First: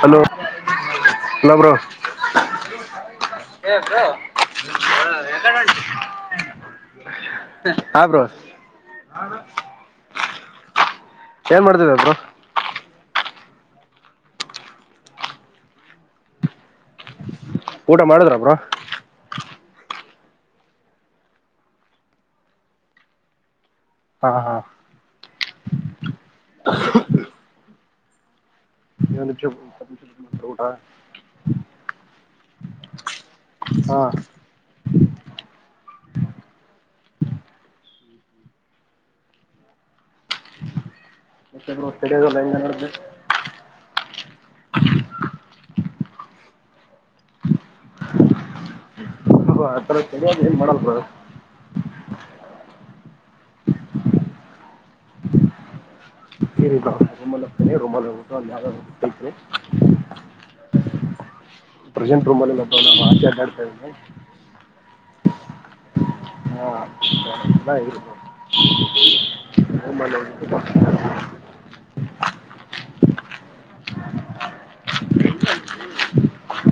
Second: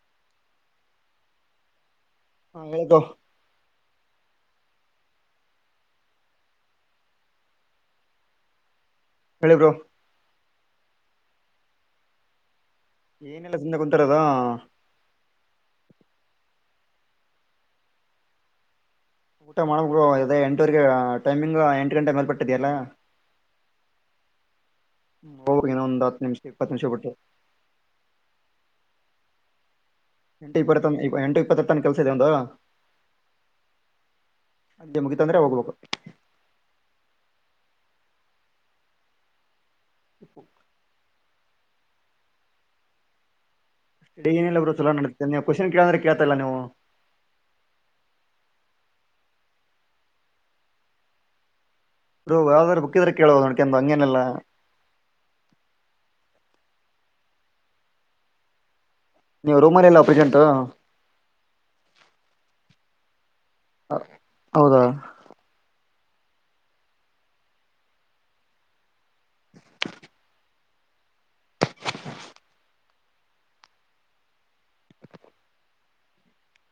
Hello hello bro ಹ ಹೇಳಿ bro ಏ ಬ್ರೋ ಹ [unintelligible] ಹಾ ಬ್ರೋ ಹೇಳಿ ಬ್ರೋ ಏನ್ ಮಾಡ್ತಿದ್ಯ ಬ್ರೋ. ಏನೆಲ್ಲಾ ಸುಮ್ನೆ ಕುಂತಿರದು ಊಟ ಮಾಡುದ್ರ ಬ್ರೋ ಊಟ ಮಾಡು ಬ್ರೋ ಇದೆ ಎಂಟವರೆಗೆ ಟೈಮಿಂಗ್ ಎಂಟು ಗಂಟೆ ಮೇಲ್ಪಟ್ಟಿದೆ ಅಲಾ ಹಾ ಹಾ ಹೋಗ ಇನ್ನೊಂದ್ ಹತ್ತು ನಿಮಷ ಇಪ್ಪತ್ತು ನಿಮಿಷ ಬಿಟ್ಟು. [inaudible] ಎಂಟು ಇಪ್ಪತ್ತ ಇಪ್ಪ ಎಂಟು ಇಪ್ಪತ್ತತ್ತನ ಕೆಲ್ಸ ಇದ್ಯ ಇವ್ನದು ಹಾ ಅದ್ ಮುಗಿತ್ ಅಂದ್ರೆ ಹೋಗ್ [unintelligible] ಹ್ಮ್ ಹ್ಮ ಹುಪ್ಪು [unintelligible] [unintelligible] ನಡೀತ ನೀವು ಕ್ವಶನ್ ಕೇಳಂದ್ರೆ ಕೇಳ್ತಾಇಲ್ಲ ನೀವು ಹೊ ಆಥರ ಸರಿಯಾಗಿ ಏನ್ ಮಾಡಲ್ [unintelligible] ಬ್ರೋ ಯಾವದಾರ ಬುಕ್ಕ್ ಇದ್ರೆ ಕೇಳ್ [unintelligible] ಹೇಳಿ ಬ್ರೋ ರೂಮಲ್ ಹೋಗ್ತೀನಿ ರೂಮಲ್ಲ್ ಹೋಗ್ಬಿಟ್ಟು ಅಲ್ಲ್ ಯಾವದಾರು [unintelligible] ನೀವ್ ರೂಮಲ್ಲ್ ಇಲ್ಲ ಪ್ರೆಸೆಂಟ್. ಪ್ರೆಸೆಂಟ್ ರೂಮಲ್ಲ್ ಇಲ್ಲ ಬ್ರೋ ನಾನು ಆಚೆ ಅಡ್ಡ ಹೌದಾ [inaudible] ಹಾ [inaudible] [inaudible]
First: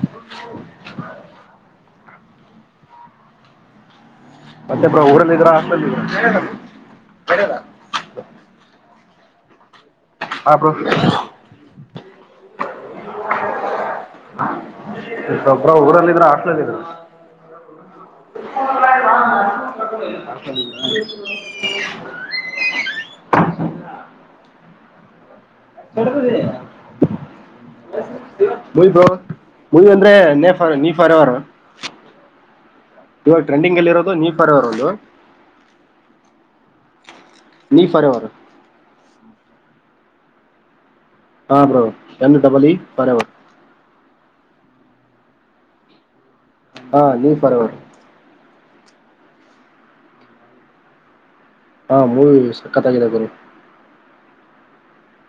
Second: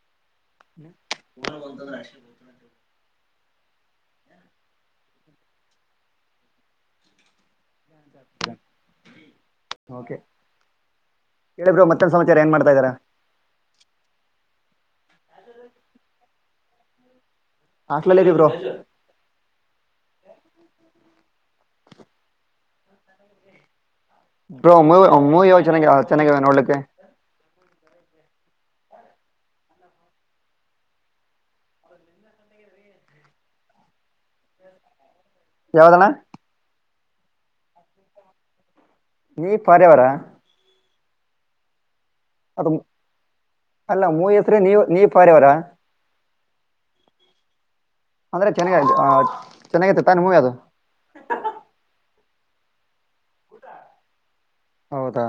ಊರಾಗ್ ಒಂದ್ [unintelligible] ಮತ್ತೆ ಬ್ರೋ ಊರಲೀಇದಿರ ಹಾಸ್ಟೆಲಿ ಇದ್ದೀರಾ. [unintelligible] ಓಕೆ ಹಾ ಬ್ರೊ ಹೇಳಿ ಬ್ರೋ ಮತ್ತೇನ್ ಸಮಾಚಾರ ಏನ್ ಮಾಡ್ತಾ ಇದ್ದೀರಾ [unintelligible] ಬ್ರೋ ಊರಲ್ಲಿ ಇದ್ರ ಹಾಸ್ಟೆಲ್ನಲ್ಲಿ ಇದ್ದೀರಾ [unintelligible] ಹಾಸ್ಟೆಲಲ್ಲಿ ಇದೀವಿ ಬ್ರೋ ಬ್ರೊ ಮು ಮೂವಿ ಯೋ ಕೆಡಗದೆ [unintelligible] ಮುಯ ಬ್ರೊ ಮುಯ ಅಂದ್ರೆ ನಫಾರ್ ನೀಫರ್ ಅವೆರ ಇವಾಗ ಟ್ರೆಂಡಿಂಗ್ಲ್ಲಿ ಇರೋದು ನಿಪರ್ ಅವೆರ ಒಂದ ಯಾವುದನ್ನ ನೀ ಫಾರೆವರ್ ನೀ ಪರೆವಾರ ಹಾ ಬ್ರೊ ಎನ್ ಡಬಲ್ ಇ ಅದು ಫಾರೆವರ್ ಅಲ್ಲ ಮೂವ ಹೆಸ್ರ ನೀವು ನೀ ಪಾರವರ ಹಾ ನೀ ಫಾರೆವರ್ ಅಂದ್ರೆ ಚೆನ್ನ ಚೆನ್ನಾಗಾತೆ ತಾನೆ ಮೂವಿ ಅದು ಹಾ ಬ್ರೊ ಸಕ್ಕತ್ತಾಗಿದೆ ಬ್ರೊ ಹೌದಾ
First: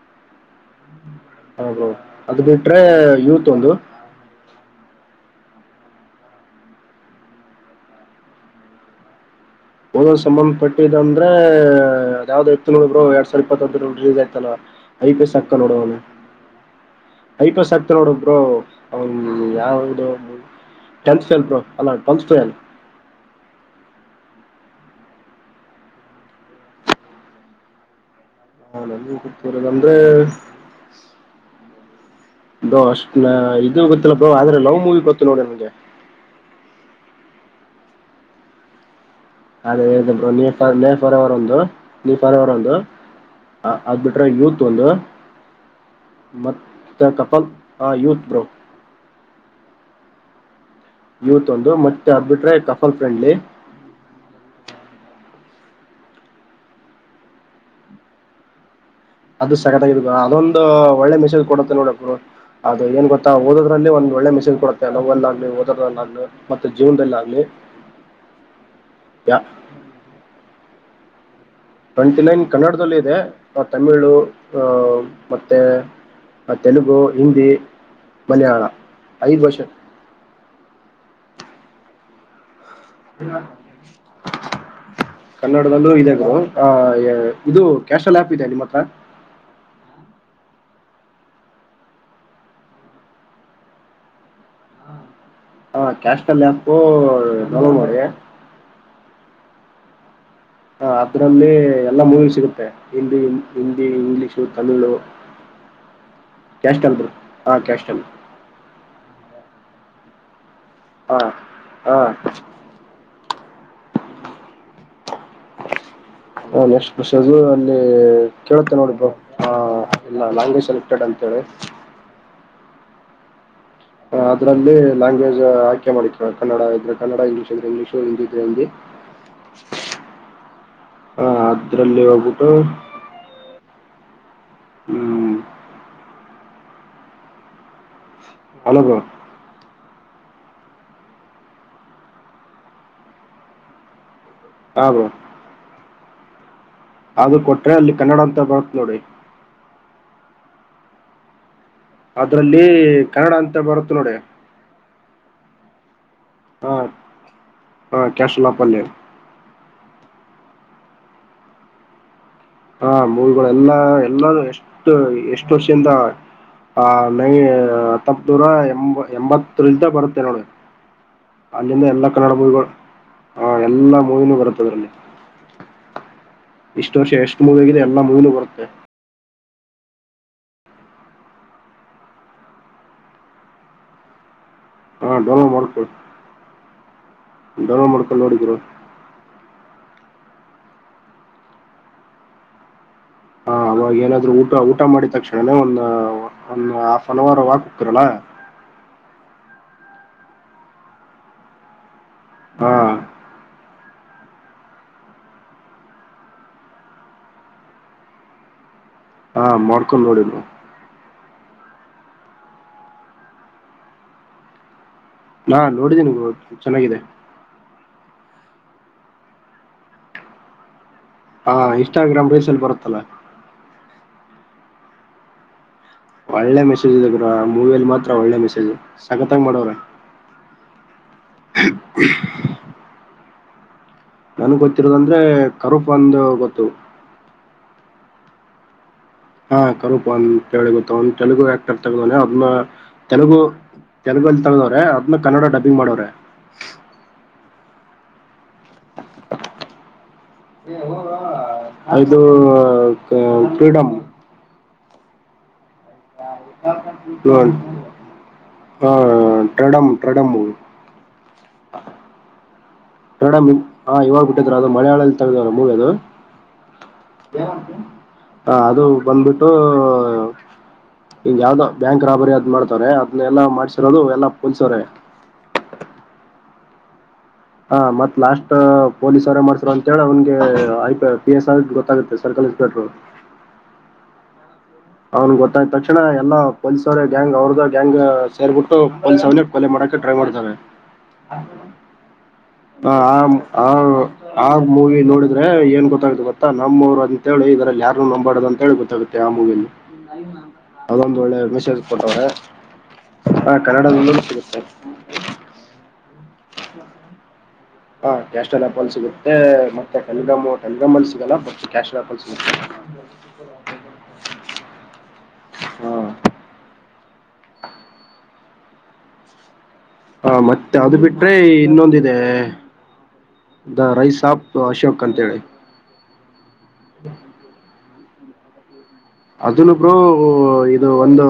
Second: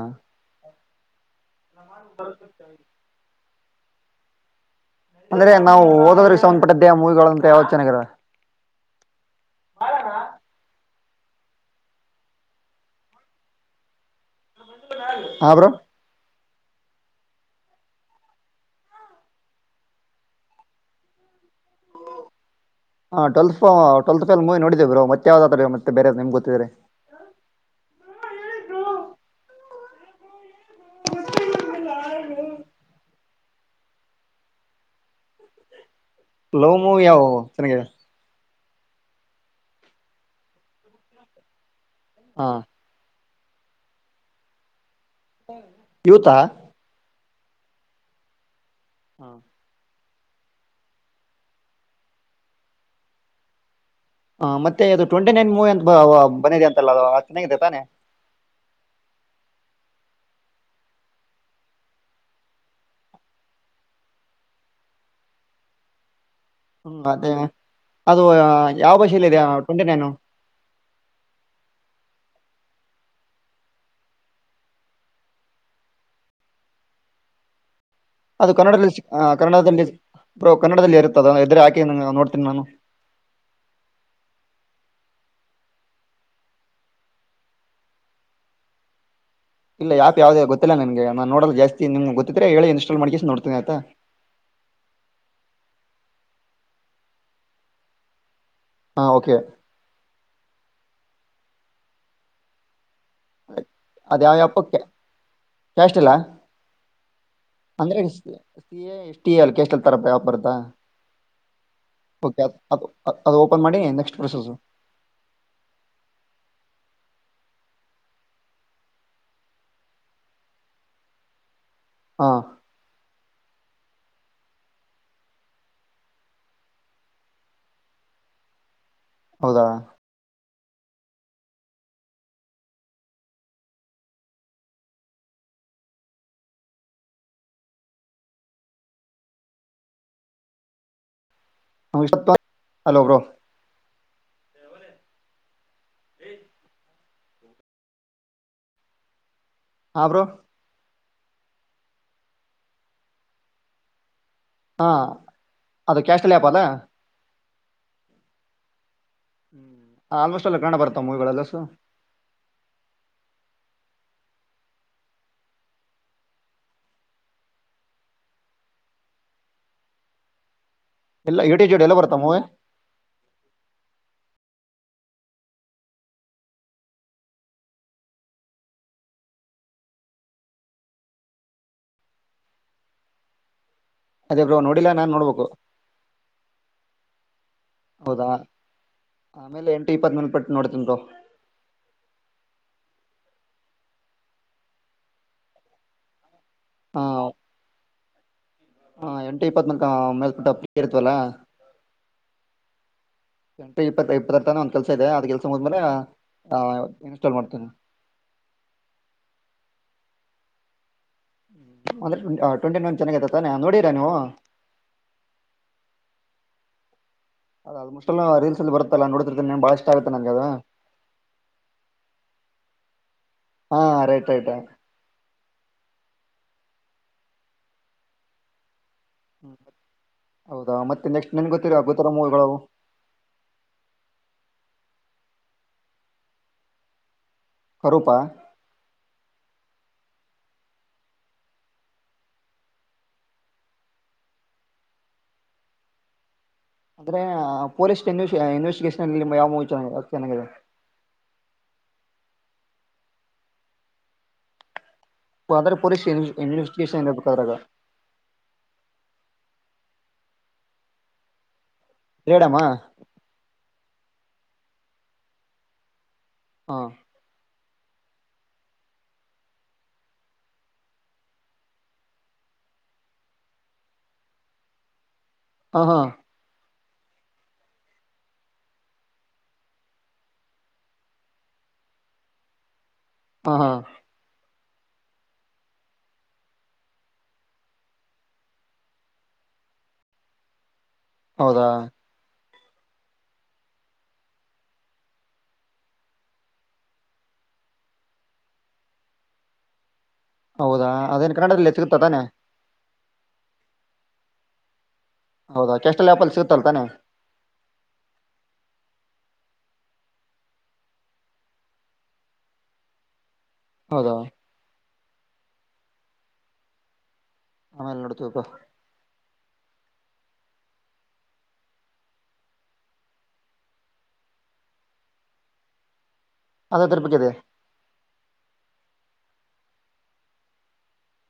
ಹಾ ಬ್ರೊ ಅದು ಬಿಟ್ರೆ ಯೂತ್ ಒಂದು ಅಂದ್ರೆ ನಾವು ಹೋದ ವರ್ಷ ಪಟ್ಟದಹ ಮೂವಿಗಳು ಅಂತ ಯಾವ್ದ ಚಾನ್ನಗಿವೆ.. ಓದೋ್ ಸಂಬಂಧಪಟ್ಟಿದ ಅಂದ್ರೆ ಅದ ಯಾವ್ದ್ ಇತ್ತು ಬ್ರರು ಯಾಡ ಸ್ವಲ್ಪ್ ದೊಡ್ಡದ ರಿಲೀಸ್ ಆಯ್ತಲ್ಲ ಐದ್ ಹಾ ಬ್ರೋ ಸಕ್ಕಲಹೊಡದನಿ ಐಪಸ್ ಆಕ್ತಹೊಡದ್ರು ಅವನು ಯಾವದ ಮು ಟೆಂತ್ ಫೇಲ್ ಬರೋ ಅಲ್ಲ ಟಂತ್ಸ್ಫಲ್ ಹಾ ಟ್ವೆಲ್ ಟ್ವೆಲ್ತ್ ಫಲ್ ಮೂವಿ ನೋಡಿದ್ದ ಬ್ರೊ ಮತ್ತೆ ಯಾವ್ದಾದ್ರ ಮತ್ತ ಬೇರೆ ನಿಮ್ ಗೊತ್ತಿದ್ರೆ. ಹೌದ್ ಅದನ ಬಿಟ್ಟ ಬೇರೆದದ್ರೆ.. ಬೋ ಅಷ್ಟ್ ಇದು ಗೊತ್ತಿಲ್ಲ ಬ್ರೋ ಆದ್ರೆ ಲವ್ ಮೂವಿ ಗೊತ್ತು ನೋಡ ನನ್ಗೆ ಲವ್ ಮೂವಿ ಯಾವು ಚೆನ್ನಾಗಿ ಅದೇ ಹೇಳದೆ ಬ್ರೊ ನೇ ನೆ ಫರವರ್ ಒಂದು ನೀ ಹಾ ಪರ್ವರ್ ಒಂದು ಅ ಅದ್ ಬಿಟ್ಟರೆ ಯೂತ್ ಒಂದು. ಯೂತಾ ಮತ್ತೆ ಕಪಲ್ ಆ ಯೂತ ಬ್ರೋ [inaudible] ಯೂತ್ ಒಂದು ಮತ್ತೆ ಅದಬಿಟ್ರೆ ಕಫಲ್ ಫ್ರೆಂಡ್ಲಿ. ಹ ಮತ್ತೆ ಅದು ಟ್ವೆಂಟಿ ನೈನ್ ಮೂವಿ ಅಂತ ಬಂದಿದೆ ಅಂತಲ್ಲ ಅ ಚೆನ್ನಾಗಿದೆ ತಾನೆ. ಅದು ಸಕತತ್ತಾಗ್ ಅದೊಂದು ಒಳ್ಳೆ ಮೆಸೇಜ್ ಕೊಡುತ್ತೆ ನೋಡಕ್ ಬ್ರೊ ಅದು ಏನ್ ಗೊತ್ತಾ ಓದೊದರಲ್ಲಿ ಒಂದಒಳ್ಳೆ ಮೆಸೇಜ್ ಕೊಡುತ್ತೆ ನೋವುಲ್ ಆಗಲಿ ಓದ್ರಲ್ಲಾಲಿ ಆಗಲಿ.. ಹ್ಮ್ ಅದೇ ಅದು ಯಾವ ಭಾಷೆಲಿ ಯಾ ಇದೆ ಟ್ವೆಂಟಿ ನೈನು. ಟ್ವೆಂಟಿ ನೈನ್ ಕನ್ನಡದಲ್ಲಿ ಇದೆ ತಮಿಳು ಆ ಮತ್ತೆ ತೆಲುಗು ಹಿಂದಿ ಅದು ಮಲಯಾಳ ಕನ್ನಡದಲ್ಲಿ ಸಿಕ್ಕ ಐದು ಭಾಷೆ ಕನ್ನಡದಲ್ಲಿ ಬ್ರೊ ಕನ್ನಡದಲ್ಲಿ ಇರುತ್ತ ಅದ ಇದ್ರೆ ಹಾಕಿ ನೋಡ್ತೀನಿ ನಾನು. [unintelligible] ಕನ್ನಡದಲ್ಲೂ ಇದೆ ಗುರು ಆ ಇದು ಕ್ಯಾಶಲ್ ಆಪ್ ಇದೆ ನಿಮ್ಮ್ ಹತ್ರ. ಇಲ್ಲ ಯಾ ಯಾವ್ದೇ ಗೊತ್ತಿಲ್ಲ ನನ್ಗೆ ನೋಡಲ್ ಜಸ್ತಿ ನಿಮ್ ಗೊಿದ್ರ ಹೇಳ ಇನ್ಟಾಲ್ ಮಾಡಿ ನೋತೀನ ಆಯತಾ ಹಾ ಕ್ಯಾಶಲ್ಾಪು ನಲ ಮಾಡಿ ಹಾ ಓಕೆ ಹ ಅದ್ರಲ್ಲಿ ಎಲ್ಲಾ ಮೂವಿ ಸಿಗುತ್ತೆ. ಹಿಂದಿ ಹಿಂದಿ ಇಂಗ್ಲೀಷು ತಮಿಳು ಕೆಷ್ಟ ಇಲ್ಲ ಕ್ಯಾಶ ಟಲ್ೀ ಹಾ ಕ್ಯಾಶ್ಟಲ್ೀ ಅಷ್ಟ ಎಷ್ಟೀ ಅಲ್ಲಿ ಕ ಎಷ್ಟ ಎ ತರ್ಯಾಪಾರದಾ ಹಾ ಹಾ ಅದು ಅದು ಓಪನ್ ಮಾಡಿ ನೆಕ್ಸ್ಟ್ ಪ್ರೊಸೆಸ್ ಹ ನೆಕ್ಸ್ಟ್ ಬಷ ಅದು ಅಲ್ಲಿ ಕೇೇಳತ್ತೇ ನೋಡಿ ಬ ಇಲ್ಲಲ್ಯಾಂಗ್ವಜ್ ಸೆಲೆಕ್ಟೆಡ್ ಅಂತ ಹೇಳಿ ಹಾ ಅದಲ್ಲಿಲ್ಯಾಂಗ್ವೇ್ ಆ್ಕೆ ಮಾಡಿಕ ಕನ್ನಡ ಇದ್ರೆ ಕನ್ನಡ ಇಂಗ್ಲೀಷ್ ಇದ್ರೆ ಇಂಗ್ಲೀಷ್ ಹಿಂದಿ ಇದ್ರೆ ಹಿಂದಿ [inaudible] ಹೌದಾ ಹ ಅದ್ರಲ್ಲಿ ಹೋಗ್ಬಿಟ್ಟು ಹ್ಮ್ ಹಲ್ಲೊ ಬ್ರೋ ಹ ಸ ಹಲೋ ಬ್ರೋ ಆಬೋ [inaudible] ಅದು ಕೊಟ್ರೆ ಅಲ್ಲಿ ಕನ್ನಡ ಅಂತ ಬರುತ್ ನೋಡಿ ಹಾಬ್ರುೋ ಅದ್ರಲ್ಲಿ ಕನ್ನಡ ಅಂತ ಬರುತ್ತ ನೋಡಿ ಹಾಂ ಅದು ಕ್ಯಾಶಲ್ಲಿ ಆ್ಯಪ್ ಅದಾ ಹ ಹ ಕ್ಯಾಶಲ್ಲಪ್ಪಲ್ಲ ಆಲ್ೋಸ್ ಎಲ್ಲ ಕಂಡ ಬರ್ತಾ ಮೂವಿಗಳೆಲ್ಲಷ್ಟು ಹಾ ಮೂವಿಗಳ ಎಲ್ಲಾ ಎಲ್ಲೂ ಎಷ್ಟು ಎಷ್ಟು ವರ್ಷದಿಂದ ಆ ನೈ ಹತ್ತಪ್ಪ ನೂರ ಎಂಬ ಎಂಬತ್ರಿಿಂದ ಬರುತ್ತೆ ನೋಡ ಎಲ್ಲ ಯು ಟಿ ಜೋಡಿ ಅಲ್ಲಿಂದ ಎಲ್ಲ ಎಲ್ಲಾ ಬರ್ತಾವ ಕನ್ನಡ ಮೂವಿ ಮೂವಿಗಳು ಹ ಎಲ್ಲಾ ಮೂವಿನೂ ಬರುತ್ತದರಲ್ಲಿ ಇಷ್ಟ ವರ್ಷ ಎಷ್ಟು ಮುಗ ಆಗಿದೆ ಎಲ್ಲಾ ಮುಗನು ಬರುತ್ತೆ ಅದೇ ಬ್ರೋ ನೋಡಿಲ್ಲ ಹಾ ನಾನು ಡನೋ ನೋಡ್ಬೇಕು ಮಾಡ್ಕಲ್ ಡನೋ ಮಾಡ್ಕೊಂಡು ಹೌದಾ ನೋಡಿದರು ಆಮೇಲೆ ಎಂಟ ಇಪ್ಪತ್ೇಲ್ಟ್ಟ ನಡ್ತೀಿು ಹ ಅವಾಗ ಏನಾದ್ೂ ಊಟ ಊಟ ಮಾಡಿದ ತಕ್ಷಣನೇ ಒಂದ ಒಂದ್ ಹಾಫ್ ಅನ್ ಅವರ್ ವಾಕ್ ಹೋಗತರಲ್ಲಾ ಹ ಎಂಟು ಇಪ್ಪತ್ನಾಲ್ಕ ಮೇಲ್ಪುಟ್ಟ ಪೀರ್ತ್ವಲ್ಲಾ ಹಾ ಎಂಟ ಇಪ್ಪ ಇಪ್ಪತ್ತರ್ ತನ ಒಂದ್ ಕೆಲಸ ಇದೆ ಅದ್ ಕೆಲಸ ಮುದ್ಮೇಲೆ ಇನ್ಸ್ಟಾಲ್ ಮಾಡ್ತೇನನೆ ಹಾ ಮಾಡ್ಕೊಂಡ್ ನೋಡಿ ನವು ಅಂದ್ರಟ್ ಟ್ವೆಂಟಿ ನನ್ ಚೆಾಗಐತ ನೋಡಡಿರಾ ನೀವು ನಾ ನೋಡಿದ್ದೀನಿ ಚೆನ್ನಾಗಿದೆ ಅದ ಅದ ಮುಷ್ಟೆಲ್ಲ ರಲ್ ಅಲ್ಲಿ ಬತ್ತಲ್ಲ ನೋಡ್ತಿರ್ತೇನ್ ಬಾಳ ಇಷ್ಟ ಆಗತ್ತೆ ನಂ ಅದು ಹಾ ಇನ್ಸ್ಟಾಗ್ರಾಮ್ ರೀಸಲ್ಲಿ ಬರುತ್ತಲ್ಲಾ ಹಾ ರೈಟ್ ೈಟ್ ಒಳ್ಳೆ ಮೆಸೇಜ್ ಇದೆ ಗುರ ಮೂವಿಿಯಲ್ಲಿ ಮಾತ್ರ ಒಳ್ಳೆ ಮೆಸೇಜ್ ಸಗತ್ತಂಗ ಮಾಡೋವ್ರ ಹೌದಾ ಮತ್ತೆ ನೆಕ್ಟ್ ನನ್ ಗತ್ತರ ಆ ಗೋತರ ಮೂವಗಳು ನನ್ಗ್ ಗೊತ್ತಿರೋದಂದ್ರೆ ಕರೂಪ್ ಒಂದು ಗೊತ್ತು ತರೂಪ ಹಾ ಕರೂಪ ಅಂತ ಹೇಳಿ ಗೊತ್ತ ಒಂದು ತೆಲುಗು ಆಕ್ಟರ್ ತಗ್ದವಾನೆ ಅದ್ನ್ನ ತೆಲುಗು ತೆಲುಗ ಅಲ್ಲಿ ತಳದವ್ರ ಅದ್ೇ ಕನ್ನಡ ಡಬ್ಬಂಗ್ ಮಾಡವ್ರೆ ಅಂದ್ರೆ ಪೊಲೀಸ್ ಇ ಇನ್ವೆಸ್ಿಗೇಷನ್ ಅಲ್ಲಿ ಯಾವ ಚೆನ್ನಾಗಿದೆ ಇದು ಕ್ರೀಡಂ [unintelligible] ಇ ಅದ್ರ ಪೊಲೀಸ್ ಇನ್ವೆಸ್ಟಗೇಷನ್ ಬಿಟ್ಟರಲ್ಲ ಹ ಟ್ರೇಡಂ ಟ್ರೇಡಂ ಟ್ರೇಡಮ್ಮ ಪ್ರಣಮ ಹ ಯವಾಗ ಬಿಟ್ಟತರ ಅ ಮಲಯಳದಲ್ಲಿ ತೆಗೆದರ ಮೂವಿ್ ಅದು ಹಾ ಹ ಅದು ಬಂದ್ಬಿಟ್ಟು ಹಿಂಗ ಯಾವ್ದ್ ಬ್ಯಾಂಕ್ ರಾಬರಿ ಅದ್ ಮಾಡ್ತವಾರೆ ಅದನ್ನನೆಲ್ಲಾ ಮಾಡ್ಸಿರೋದು ಎಲ್ಲ ಪೊಲೀಸ್ವ್ರೆ ಹಾ ಹಾ ಹಾ ಮತ್ ಲಾಸ್ಟ್ ಪೊಲೀಸ್ ಅವರೇ ಮಾಡ್ಸಾರ ಅಂತೇಳಿ ಅವ್ನ್ಗೆ ಐ ಪ ಪಿ ಎಸ್ ಐ ಗೆ ಗೊತ್ತಾಗುತ್ತೆ ಸರ್ಕಲ್ ಇನ್ಸ್ಪೆಕ್ಟರ್ ಹಾ ಹಾ ಅವ್ನ್ಿಗೆ ಗೊತ್ತಾಯ್ ತಕ್ಷಣ ಎಲ್ಲ ಪೊಲೀಸ್ ಅವ್ರ ಗ್ಯಾಂಗ್ ಅವ್ರದ ಗ್ಯಾಂಗ್ ಸೇರ್ಬಿಟ್ಟು ಪೊಲೀಸ್ ಅವ ಕೊಲೆ ಮಾಡಕ ಟ್ರೈ ಮಾಡ್ತಾವ್ರೆ ಹೌದಾ ಹ ಆ ಹ ಆ ಮೂವಿ ನೋಡಿದ್ರೆ ಏನ್ ಗೊತ್ತಾಗುತ್ತ ಗೊತ್ತ ನಮ್ಮ್ವರು ಅಂತೇಳಿ ಇದ್ರಲ್ಲಿ ಯಾರು ನಂಬಾಡದು ಅಂತಿ ಗೊತ್ತಾಗುತ್ತೆ ತ್ಯಾಮಗ ಹೌದಾ ಅದೊಂದು್ ಅದೇನ್ ಒಳ್ಳೆ ಕನ್ನಡದಲ್ಲಿ ಮೆಸೇಜ್ ಸಿಗುತ್ತಾ ತಾನೆ ಕೊಟ್ಟವ್ರೆ ಹಾ ಕನ್ನಡದಲ್ಲೂ ಸಿಗುತ್ತೆ ಹೌದಾ ಕ್ಯಾಸ್ಟಲ್ ಆಪ್ ಅಲ್ಲಿ ಸಿಗುತ್ತಲ್ ತಾನೆ ಹಾ ಕ್ಯಾಶಲ್ ಆಪಲ್ ಸಿಗುತ್ತೆ ಮತ್ತೆ ಕಲ್ಗಮ್ಮ ಕಗಮ್ಮಲ್ ಸಿಗಲ್ಲ ಬ ಕ್ಯಾಶಲ್ ಆಪಲ್ ಸಿಗುತ್ತೆ ಹ [inaudible] ಹೌದಾ ಹಾ ಆಮೇಲೆ ನಡ್ತೀವಿಪ ಹಾ ಮತ್ತೆ ಅದು ಬಿಟ್ರೆ ಇನ್ನೊಂದಿದೆ ದ ರೈ ಸಾಪ್ ಅಶೋಕ್ ಅಂತೇಳಿ ಅದೇ ತಿರ್ಪಕ್ಕಿದ್ದದೆ ಅದನ್ನು ಬ್ರೋ ಇದು ಒಂದು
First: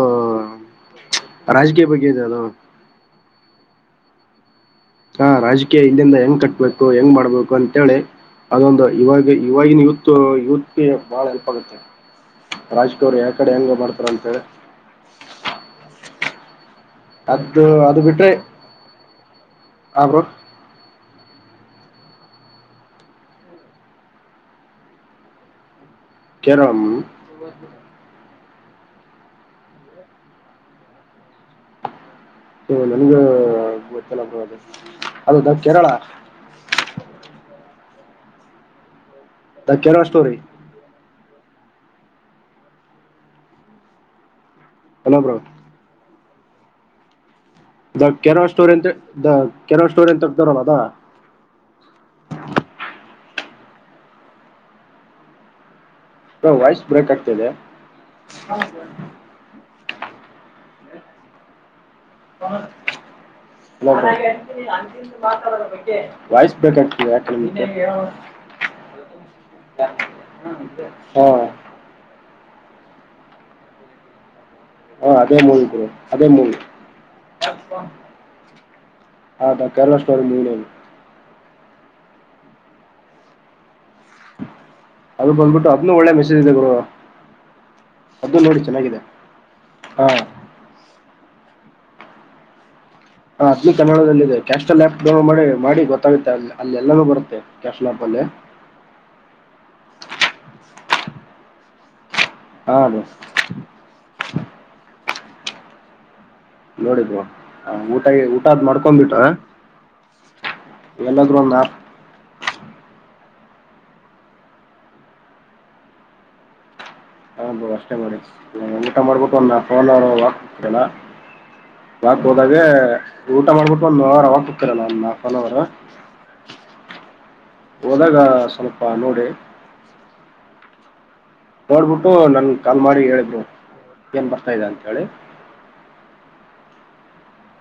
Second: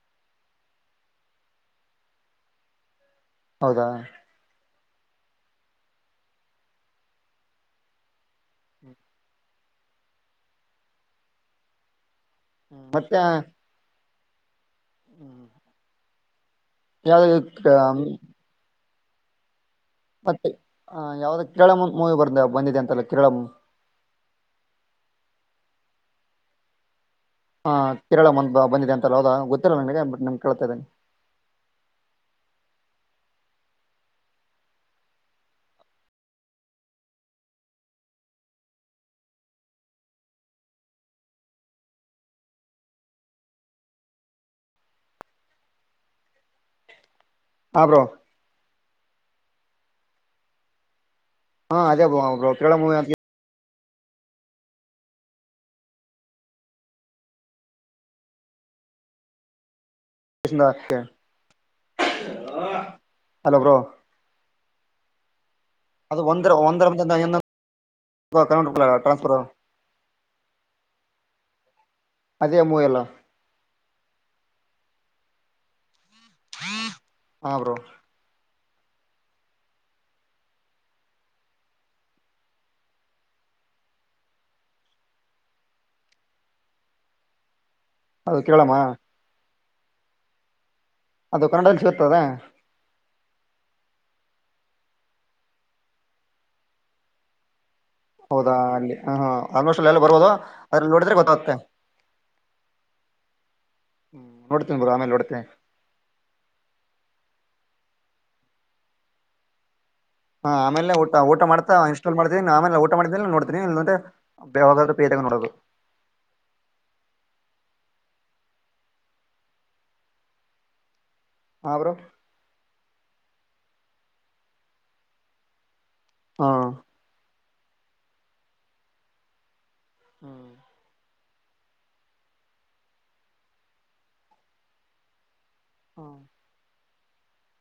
ರಾಜಕೀಯ ಬಗ್ಗೆ ಇದೆ ಅದು ಹೌದಾ ಹಾ ರಾಜಕೀಯ ಇಲ್ಲಿಂದ ಹೆಂಗ್ ಕಟ್ಬೇಕು ಹೆಂಗ್ ಮಾಡ್ಬೇಕು ಅಂತೇಳಿ ಅದೊಂದು ಇವಾಗ ಇವಾಗಿನ ಯೂತ್ ಯೂತ್ಗೆ ಬಹಳ ಹೆಲ್ಪ್ ಆಗುತ್ತೆ ರಾಜ್ದೋರು ಯಕಡೆ ಹೆಂಗ ಮಾಡ್ತಾರ ಅಂತೆೇಳ ಹ್ಮ್ ಅದು ಅದು ಬಿಟ್ರೆ ಆ ಬ್ರೋ ಮತ್ತೆ ಯಾವ್ದ ಕೇರಳ ಮೂವಿ ಬಂದ ಬಂದಿದೆ ಅಂತಲ್ಲ ಕೇರಳ ಕೇರಳಂ ಹಾ ಕೇರಳಂದ ಬಂದಿದೆ ಅಂತ ಹೋದಾ ಗೊತ್ತಿಲ್ಲ ನನ್ಗೆ ಬಟ್ಮ್ ಕೇಳ್ತಾ ಇದ್ದೇನೆ ನನಗೂ ಗೊತ್ತಲದು ಬ್ರೋ ಅದುದ Kerala Kerala story hello bro ಹಾ ಬ್ರೋ ದ ಕೇರಳ ಸ್ಟೋರ್ ಎಂತ ದ ಕೇರಳ ಸ್ಟೋರ್ ಎಂತ ಹರ್ತಾರಲ್ಲ ಅದ ಹಾ ಅದೇ bro Kerala movie voice break ಆಗ್ತಿದೆ ಇಷನಾಕ್ಕೆ ಹಣ ಹಲೋ ಬ್ರೋ ಅದು ವಾಯ್ಸ್ ಬೇಕಾಗ್ತಕ್ ಕು ಹ್ಮ ಅದೇ ಮೂವೆಲ್ಲ [unintelligible] ಹಾ ಬ್ರೋ [inaudible] [unintelligible] ಸ್ಟೋರಿತ [unintelligible] ಅದು ಬಂದ್ಬಿಟ್ಟು ಅದ್ನ್ನು ಒಳ್ಳೆ ಮೆಸೇಜ್ ಇದೆ ಗುರು ಅದು ಅದ್ನ್ನು ನೋಡಿ ಕೇಳಮ್ಮ ಚೆನ್ನಾಗಿದೆ ಹಾ ಅದು ಕನ್ನಡದ [unintelligible] ಸಿ [unintelligible] ಹ್ ಅ್ಿ ಕನ್ನಡದದಲ್ಲಿ ಇದೆ ಕ್ಯಾಶ್ಲ್ ಆ್ಯಪ್ ಡೌನ್ಲೋಡ ಮಾಡಿ ಗೊತ್ತಾಗುತ್ತೆ ಅಲ್ಲಿ ಎಲ್ಲಾನೂ ಬರುತ್ತೆ ಕ್ಯಾಶ್ಲ್ ಆಪ್ ಅಲ್ಲಿ ಹೌ [unintelligible] ಬರ್ಬೋದು ಅ್ರಲ್ಲಿ ನೋಡಿದ್ರೆ ಗೊತ್ತಾಗತ್ತೆ ಹಾಲು [unintelligible] ಆಮೇಲ್ ನೋಡ್ತಿನಿ ನೋಡಿ ಬ್ರೋ ಊಟ ಊಟಾದ್ ಮಾಡ್ಕೊ್ಬಿಟ್ಟ ಹಾ ಆಮೇಲೆ ಊಟ ಊಟ ಆ್ಯಪ್ ಮಾಡ್ತಾ ಇ [unintelligible] ಚಲ್ ಮಾಡೀನಿ ನಾವೇಲೆ ಊಟ ಮಾಡಿದೀ ನೋಡ್ತೀನ ಇಲ್ಲಂದ್ರವ ನೋದು [unintelligible] ಹಾ ಬ್ರೋ ಯಾಕ್ ಹೋದಾಗ ಊಟ ಮಾಡ್ಬಿಟ್ಟು ಒಂದು ಅವರ್ ಅವಾಗ ಹತರಲ್ಲ ಒಂದು ಹ ಆಫ್ ಒನ್ ಅವರ್ ಹಾ ಹೋದಾಗ ಸ್ವಲ್ಪ ನೋಡಿ ಹ್ಮ ನೋಡ್ಬಿಟ್ಟು ನನ್ ಕಾಲ್ ಮಾಡಿ ಹೇಳಿ ಬ್ರೋ ಏನ್ ಬರ್ತಾ ಇದೆ ಅಂತ ಹೇಳಿ ಹಾ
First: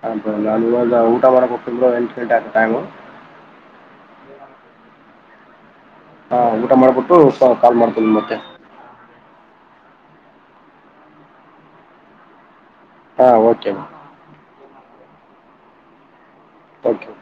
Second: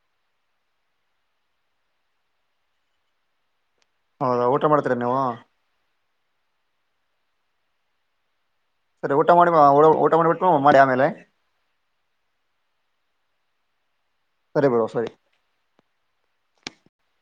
ಹ ನ ಇವಂದು ಊಟ ಮಾಡಕತ್ ಎಂಟು ಗಂಟ ಆಟಾಂಗು ಹೌದಾ ಊಟ ಮಾಡ್ತೀರ ನೀವು ಹಾ ಊಟ ಮಾಡ್ಬಿಟ್ಟು ಕಾಲ್ ಮಾಡ್ತೀನಿ ಮತ್ತೆ ಸರಿ ಊಟ ಮಾಡಿ ಊ ಊಟ ಮಾಡಿಬಿಟ್ಟು ಮಾಡಿ ಆಮೇಲೆ ಹಾ ಓಕೆ ಸರಿ ಬಿಡೋ ಸರಿ ತ್ಯಾಂಕ್ ಯು